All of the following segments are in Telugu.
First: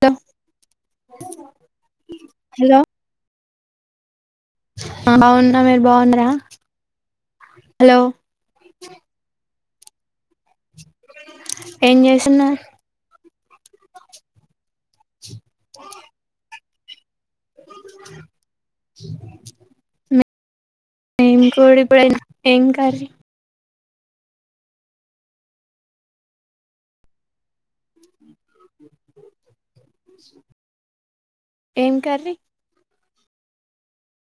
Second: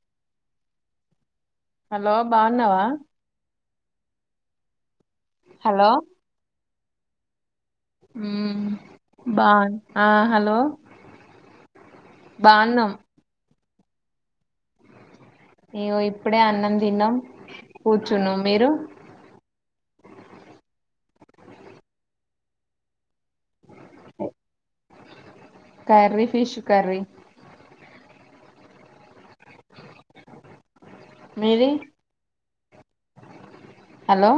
తో హలో బాగున్నావా నిను బాగున్నా మీరు హలో బాగున్నారా హలో మ్మ్ బాగున్నా హల్ హలో ఏం చేస్తున్నారు బాగున్నాం ఇవొ ఇప్పుడే అన్నం తిన్నాం కూర్చున్నం మీరు మిము కూడా పొయినాం ఏం కర్రీ కర్రీ ఫిష్ కర్రీ మీది ఏం కర్రీ హలో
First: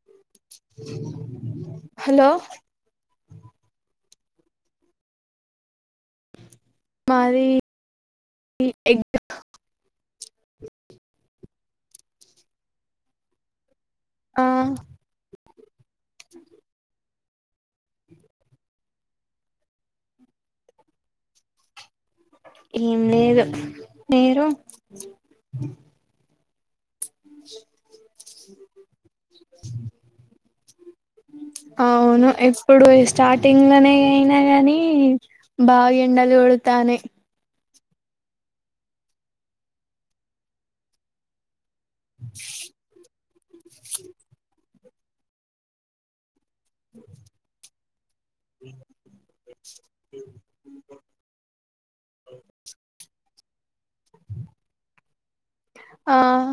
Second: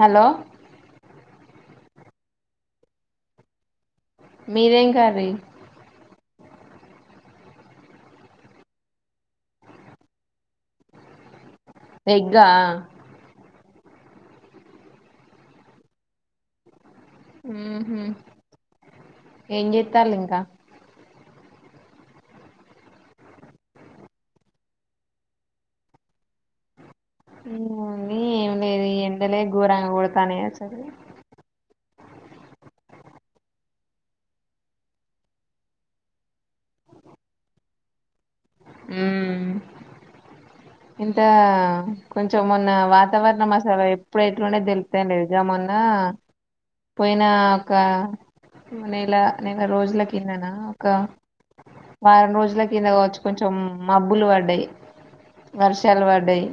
హలో హలో మీరేం కర్రీ మాది ఎగ్ ఎగ్గా ఆ ఉహు ఏం చేత్తాలింకా ఏం లేదు మీరు ఏం ఉంది ఏం లేదు ఎండలే ఘోరంగ కొడతాన్నయి అసలు అవును ఎప్పుడు స్టార్టింగ్ లోనే అయినా గానీ బాగా ఎండలు కొడతాన్నాయి మ్మ్ ఇంత కొంచెం మన్న వాతావరణం అసలు ఎప్పుడు ఎట్లుండే తెలుత్తలేదు కదా మొన్న పోయినా ఒక నెల నెలా రోజుల కిందనా ఒక వారం రోజుల కింద కావచ్చు కొంచెం మబ్బులు పడ్డాయి వర్షాలు ఆ పడ్డాయి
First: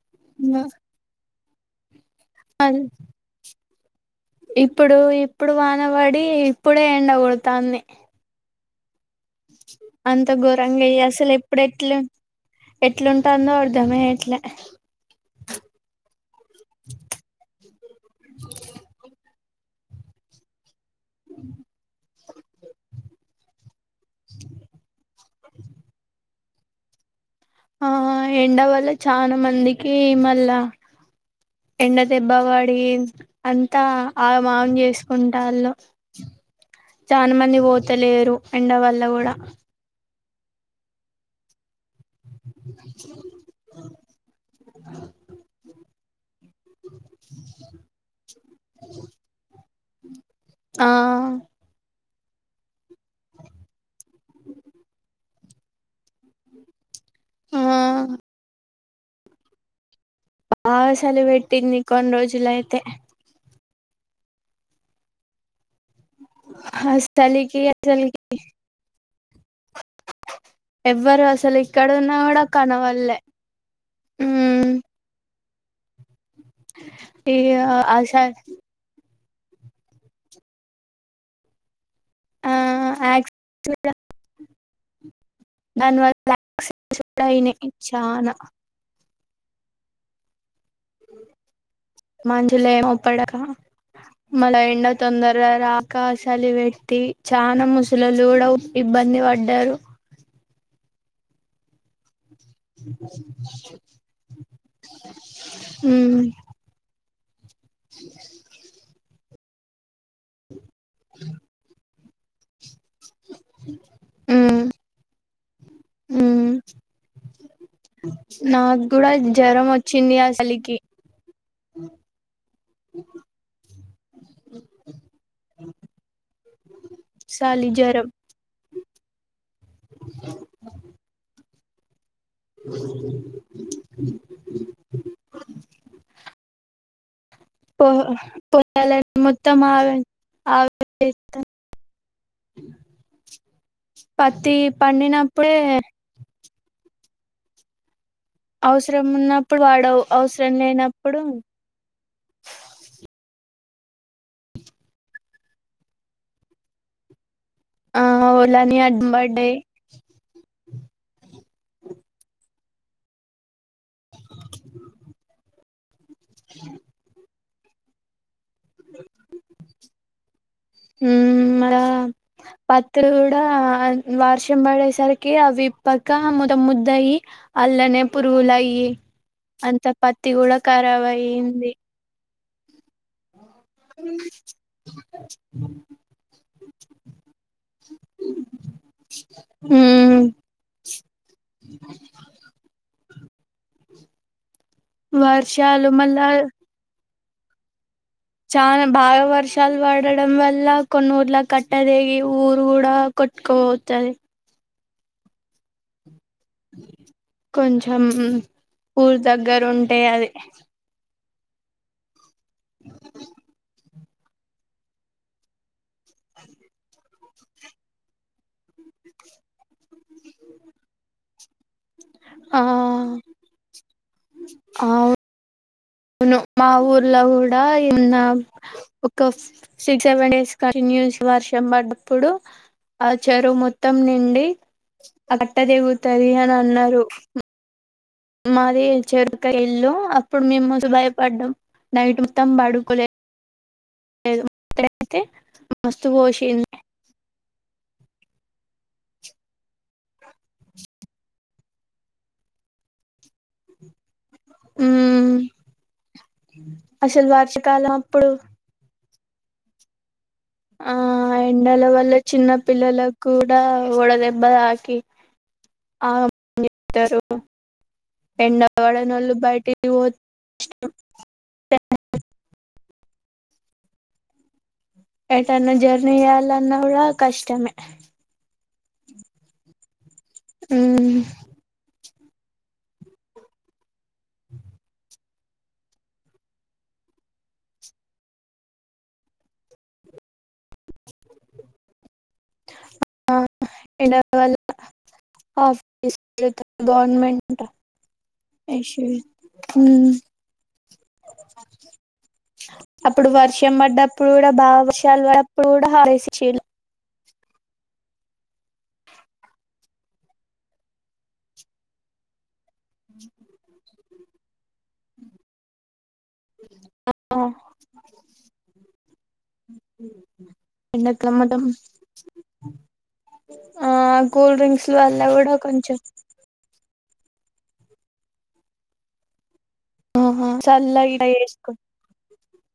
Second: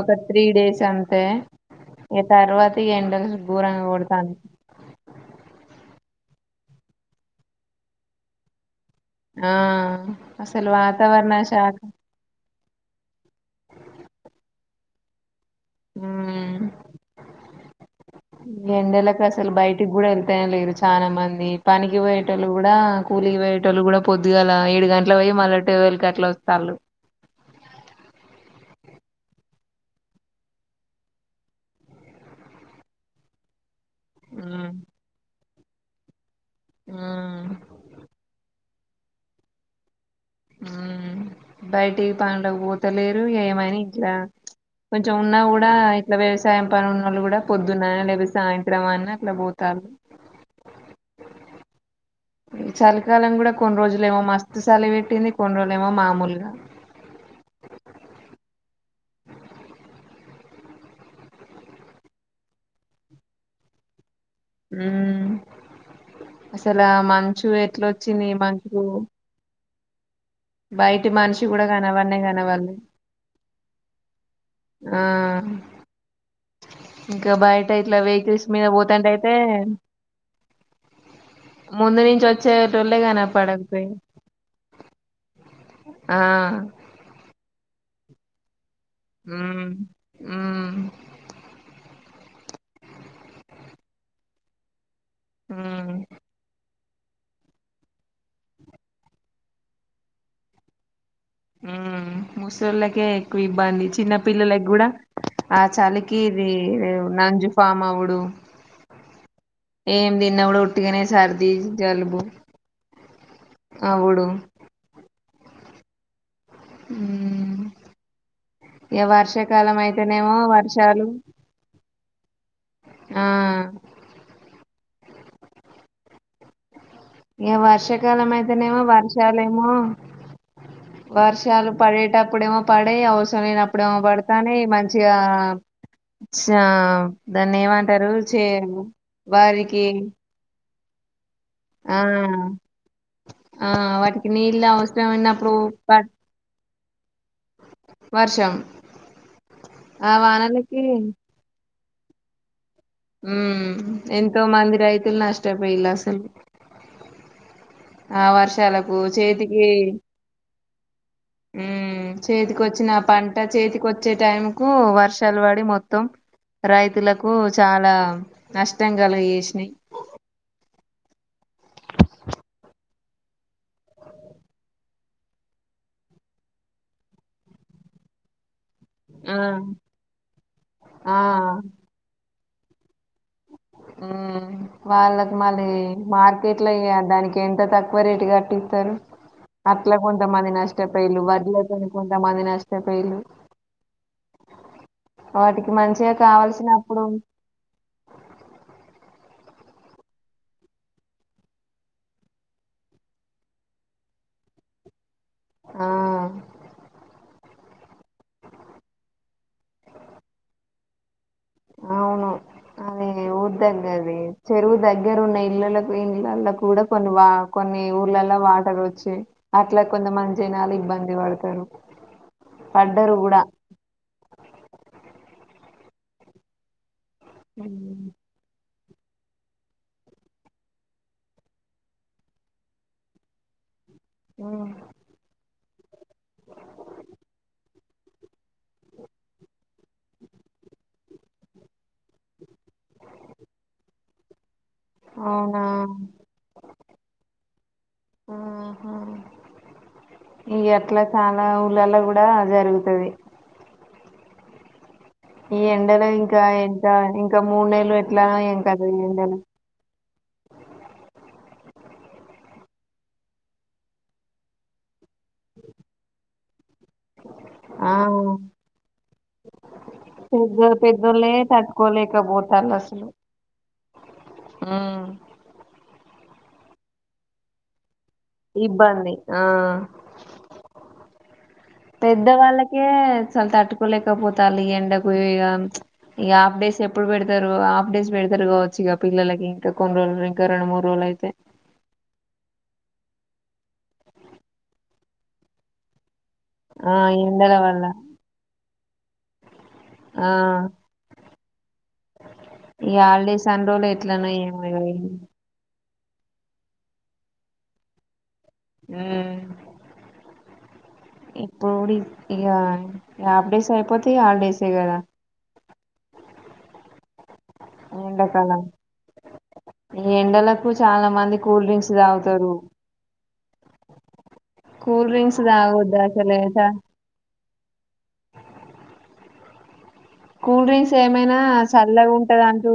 ఒక త్రీ డేస్ అంతే ఇంగా తర్వాత ఈ ఎండల్ దూరంగా పడు ఇప్పుడు ఇప్పుడు వాన పడి ఇప్పుడే ఎండకూడతాంది ఆ అంత అసలు ఘోరంగా ఎయ్య అసలు వాతావరణ శాఖ ఎప్పుడెట్లు ఎట్లా ఉంటాందో అర్ధమే ఎయాట్లే ఈ ఎండలకి అసలు అసలు బయటికి కూడా వెళ్తేనే లేరు చాలా మంది పనికి పోయేటొళ్ళు కూడా కూలికి పోయేటొళ్ళు కూడా పొద్దుగాల ఏడు గంటలకీ పోయ్యి మళ్ళీ ట్వల్వ్ కీ గట్ల వస్తాల్లు ఆ ఎండ వల్ల చాలా మందికి మళ్ళా ఎండ దెబ్బపడి అంత్ అంత ఆగమాగం ఉమ్ చేసుకుంటాళ్ళు చాలా ఉమ్ మంది పోతలేరు ఎండ వల్ల కూడా ఉ బయ ఏ పనులకు పోతలేరు ఏమైనా ఇట్లా కొంచెం ఉన్నా కూడా ఇట్లా వ సాయం పనులున్నళ్ళు కూడా పొద్దున్న లేపో సాయంత్రం ఐనా అట్లా పోతారు ఆ ఈ చలికాలం కూడా కొన్ని రోజులు ఏమో మస్తు చలి పెెట్టింది కొన్ని రోజులు ఏమో మామూలుగా ఆ బా సలు పెట్దిని కొన్ రోజుల అయితే ఉ అసలు ఆ మంచు చలికి ఎట్లా అసలుకి వచ్చింది మంచు ఎవ్వరు మనిషి అసలు కూడా ఇక్కడన్నా కనవడనే కూడా కనవడలే కనవళ్లే ఆ ఇంకా ఇగ బయట ఇట్లా అస వెహికల్స్ మీద పోతాంటయి తే ముందు నుంచి ఆ వచ్చేోళ్ళే గానపడకపోయెది దాని వల్ల క్సీ కూడా ఐనయ్ చానా ఉ ఉ మంచలో ఏమగనప్పడక మళ ఎండో తొందర ఉమ్ రాకా సాలివెట్ టి చాలా ముసలోలు కూడా ఇబ్బంది పడ్డారు మ్మ్ ముసళ్ళకే ఎక్కువ ఇబ్బంది చిన్న పిల్లలకి కూడా ఆ ఉమ్ చలికి ఇది నంజు ఫామ్ అవుడు ఏమి దిన్న కూడా ఉట్గానే సర్ది జల్బో అవుడు ఉమ్ ఉమ్ ఉ నాకు ఏ కూడా జ్వరం వర్షాకాలం వచ్చింది అయితేనేమో అసలికి వర్షాలు ఆ ఇగ చలి జ్వరం వర్షాకాలం అయితేనేమో వర్షాలేమో వర్ష్ శాలు పడేటప్ ప్పుడేమో పడయ్ అవసరం లేనప్పుడేమో పడతానై మంచిగా శా దాన్ని పో ఏమంటారు చే పొలాలను మొత్తం వరికి ఆవి ఆవి ఆ ఆ వాటికి పత్తి నీళ్ళు అవసరమైన్నప్పుడు పండినప్పుడే పట్ అవసరం ఉన్నప్పుడు వాడవ్ ఆ అవసరం వానలకి లేనప్పుడు ఉ ఎంతో మంది రైతులు నష్టపోయిలు అసలు ఆ ఓలని వర్షాలకు అడ్డం పడ్డాయి చేతికి ఊమ్ చేతి ఒచ్చిన పంట చేతికి వచ్చే టైం కు వర్షాలు పడి మొత్తం రైతులకు చాలా నష్టం కలగ జేషినయ్ ఆ పత్తులు గూడా ఆ వర్షం పడేసరికి అవిప్పక మొత మొ ముద్దయి అల్లనే పురుగులయి ఆ అంత పత్తి గూడా ఆ ఖరావయింది ఊమ్ వాళ్ళకి మళ్ళీ మార్కెట్ల ఇగ దానికి ఎంత తక్కువ రేటు కట్టి తరు అట్లా ఉమ్ కొంతమంది నష్టపయిలు వడ్లతోని కొంతమంది నష్టపయిలు వాటికి వర్షాలు మంచిగా మళ్ళా కావల్సినప్పుడు చానా బాగా వర్షాలు పడడం వల్ల కొన్ని ఊర్ల కట్టదెగి ఊరు కూడా కొ ట్కోవోతది ఆ కొంచెం ఊరు దగ్గర ఉంటే అది అవును అదే ఊద్దగది ది చెరువు దగ్గర ఉన్న ఇళ్ళలకు పోయింది ఇళ్లకు కూడా కొన్ని వా కొన్ని ఊర్లలో వాటర్ వొచ్చు చే అట్లా కొంత మంది జనాలు ఇబ్బంది పడతారు ఆ పడ్డరు కూడా అవ్ వును మా ఊర్లో గూడా ఉమ్ ఉన్న ఒక సిక్స్ సెవెన్ డేస్ కంటిన్యూఎస్ వర్షం పన్నప్పుడు ఆ చెరువు మొ త్తం నిండి ఉమ్. కట్ట తెగుతది అని అన్నారు మాది చెరువుక ఇల్లు అప్పుడు మేము ముదు భయపడ్డాం నైట్ మొత్తం బడుకోలే లేదు ఇక్కడైతే అవునా మస్తు పోసింది ఆహా ఇగ అట్లా చాలా ఊర్లల్లో కూడా ఆ జరుగుతది ఉమ్ ఈ ఎండలో ఇంకా ఎంత అసలు ఇంకా మూడు నేలు వర్షకాలం అప్పుడు ఎట్లనో ఏం కథో ఈ దేల్ ఆ ఎండల వల్ల చిన్నపిల్లల కు కూడా వడ దెబ్బ తాకి ఆ చెప్తారు ఆ ఎండ పడనోళ్లు బయటికి పో పెద్ద పెద్దొల్లే తట్టుకోలేక పోతారు అసలు ఉమ్ ఎటన్నా జర్నీ చేయాలన్నా కూడా కష్టమే ఇబ్బంది ఆ ఉమ్ పెద్ద వాళ్ళకే అసలు తట్టుకోలేకపోతారు ఈ ఎండకు ఇగ ప్చ్ ఈ హాఫ్ డేస్ ఎప్పుడు పెడతారు హాఫ్ డేస్ పెడతారు కావచ్చు ఇగ పిల్లలకి ఇంకా కొన్ని రోజుల ఇంకా రెండు మూడు రోజులైతే ఆ ఎండ వల్ల హాఫ్ ఆ ఈ ఎండల గవర్నమెంట్ వల్ల ఇష్యూ ఆ ఈ అప్పుడు హాలిడేస్ అన్ని వర్షం రోజులు పడ్డప్పుడు ఎట్లనో కూడా ఏమో ఇగ బాగా ఉమ్ వర్షాలు పడ్డప్పుడు కూడా హా ఏసి ఉహ్మ్ ఇప్పుడు ఇగ ఆఫ్ డేస్ అయిపోతే ఇగ హాలిడేస్ ఏ కదా ఏండకాలం ఈ ఎండలకు ఎండాకాలం చాలామంది మొత్తం కూల్ డ్రింక్స్ తాగుతారు ఆ కూల్ డ్రింక్స్ కూల్ వల్ల డ్రింక్స్ కూడా కొంచెం తాగొద్దు అసలే సా ఆహా కూల్ డ్రింక్స్ చల్లగా ఏమైనా చేసుకో చల్లగా ఉంటది అంటూ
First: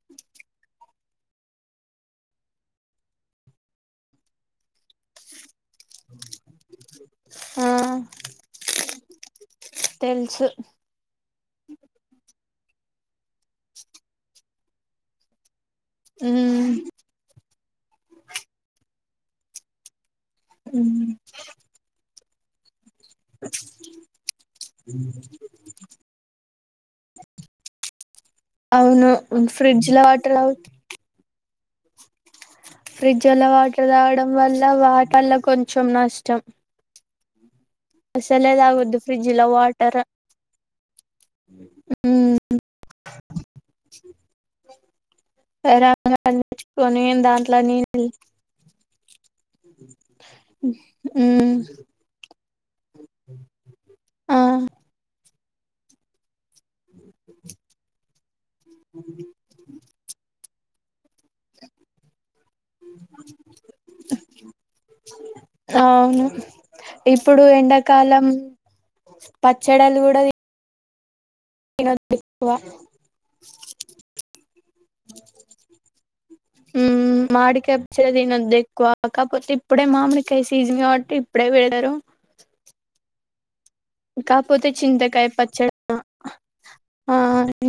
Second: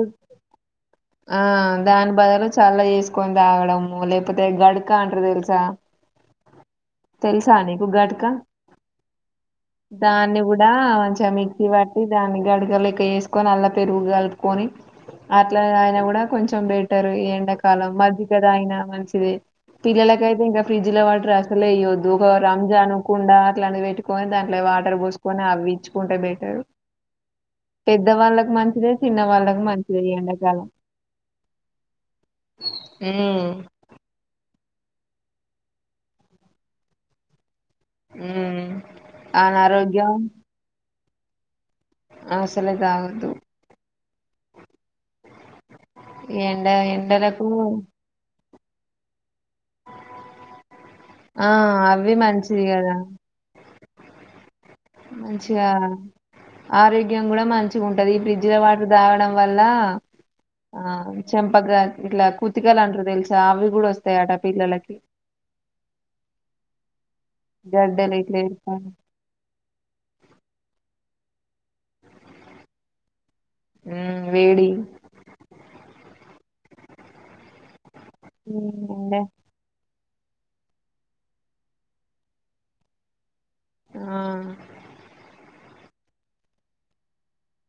ఆ దాని బదులు చల్ల చేసుకొని తాగడము లేకపోతే గడక అంటారు తెలుసా తెలుసా ఆ నీకు గడక దాన్ని తెలుసు కూడా మంచిగా మిక్సీ పట్టి దాన్ని గడ గాలేక ఏసుకొని అల్ల పెరుగు కలుపుకొని అట్లా తాగిన కూడా కొంచెం ఉమ్ బెటరు ఈ ఎండ కాలం మజ్జిగ తాగిన మంచిదే పిల్లలకైతే ఇంకా ఫ్రిడ్జ్ లో వాటర్ అసలే ఇయ్యదు రంజాను కుండ అట్లాంటిది పెట్టుకొని దాన్ లే వాటర్ పోసుకొని అవి ఇచ్చుకుంటే బెటర్ పెద్దవాళ్ళకి మంచిదే అవును చిన్న వాళ్లకి ఫ్రిడ్జ్ మంచిదే లో ఈ వాటర్ ఎండాకాలం ఫ్రిజ్జుల్లో ఉమ్ వాటర్ తాగడం వల్ల వా వల్ల కొంచెం నష్టం అసలే ఉమ్ తాగొద్దు ఫ్రిజ్జుల్లో వాటర్ అనారోగ్యం అసలే తాగొద్దు [unintelligible] ఎండ తెచ్చుకొని ఎండలకు దాంట్లో నీళ్లు ఉ ఆ అవి మంచిది కదా ఆ మంచిగా ఆరోగ్యం కూడా మంచిగా ఉంటది ఈ ఫ్రిడ్జ్లో వాటర్ తాగడం వల్ల ఆ చెంపగా ఇట్లా కుతికలు అంటారు తెలుసా అవి కూడా వస్తాయట పిల్లలకి అవును ఇప్పుడు గడ్డలు ఎండాకాలం ఇట్లా ఏర్పడి పచ్చడలు కూడా తిన్ తినద్దెక్కువ ఊమ్ వేడి ఊ మామిడికాయ్ పచ్చడి ఉమ్, తినొద్దెక్కువ ఎండ కాకపోతే ఇప్పుడే మామిడి కాయ్ సీజన్ కావట్టి ఇప్పుడే వేడరం ఆ ఆ ఆ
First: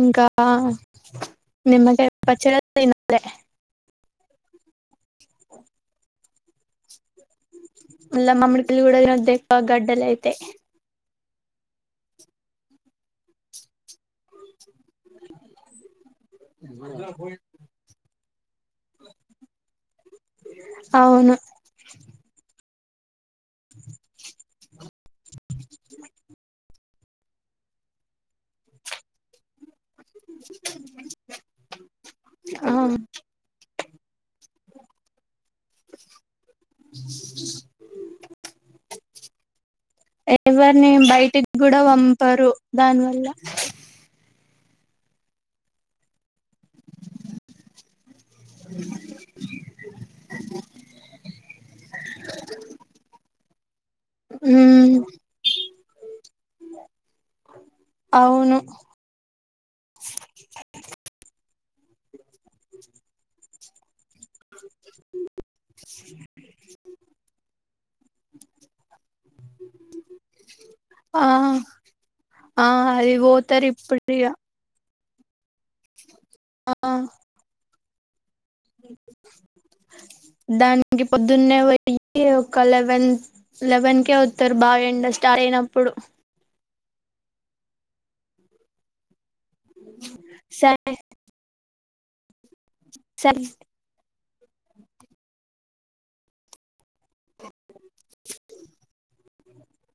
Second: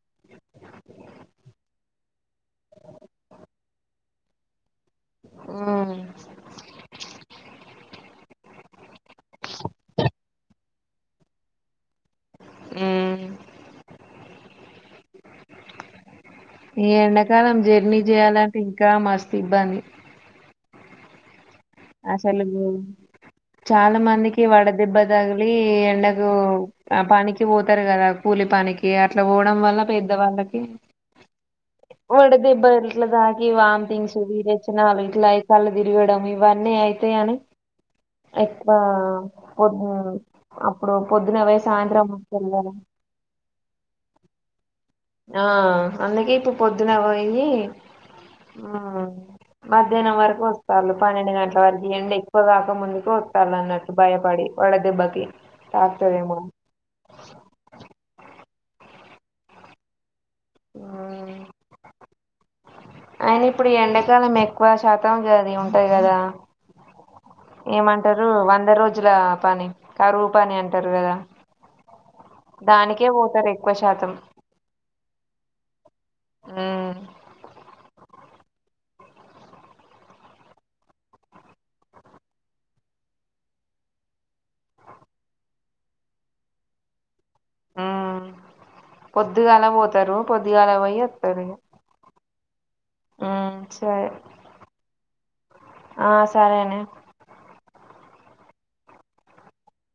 ఇంకా నిమ్మకాయ్ పచ్చడే దినాలె ఊ పుల్ల మామిడి కాయలు గుడా తినద్దు ఎక్కువ గడ్డలయితాయ్ ఆ ఈ ఎండాకాలం జర్నీ జేయాలంటే ఇంకా మస్తు ఇబ్బంది అవును అసలు గూ చాలా మందికి వడదెబ్బ దగిలి ఎండకు ఆ పనికి పోతారు కదా కూలి పనికి అట్లా పోవడం వల్ల పెద్దవాళ్ళకి వడ దెబ్బ ఆ ఇట్ల దాకి వామ్ తింగ్స్ ఇంక వీరొచనాలు ఇట్ల కల్ళు దిరగడం ఇవన్ని అయితాయని ఎక్కువ పొద్దు ఎవరిని అప్పుడు బయటికి పొద్దునవే కూడా సాయంత్రం పంపరు వరకుల దానివల్ల ఆ అందుకే ఇప్పుడు పొద్దున్నె వొయ్యి ఆ మధ్యానం వరకు వస్తారు పన్నెండు గంటల వరకు ఎండ ఎక్కువ కాక ముందుకు వస్తారు అన్నట్టు భయపడి వడ ఉమ్ దెబ్బకి తాక్తదెమో అవ్ ఆ స [unintelligible] ఇప్పుడు ఈ ఎండాకాలం ఎక్కువ శాతం గది ఉంటాది గదా ఏమంటారు వంద రోజుల పని కరువు పని అంటారు కదా ఆ ఆ దానికే అది పోతారు ఎక్కువ ఇప్పుడు శాతం ఇగ ఆ ఉమ్ దానికి పొద్దున్నే వొయ్యి ఒక లెవెన్ లెవెన్ కె వొత్తారు బాగా ఎండ స్టా ర్ట్ అయినప్పుడు పొద్దిగాలనే పోతారు పొద్దిగాల స పొయ్యి వత్తారు ఇగ ఉ సర్ సరే ఆ సరేనే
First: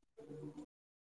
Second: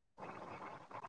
అ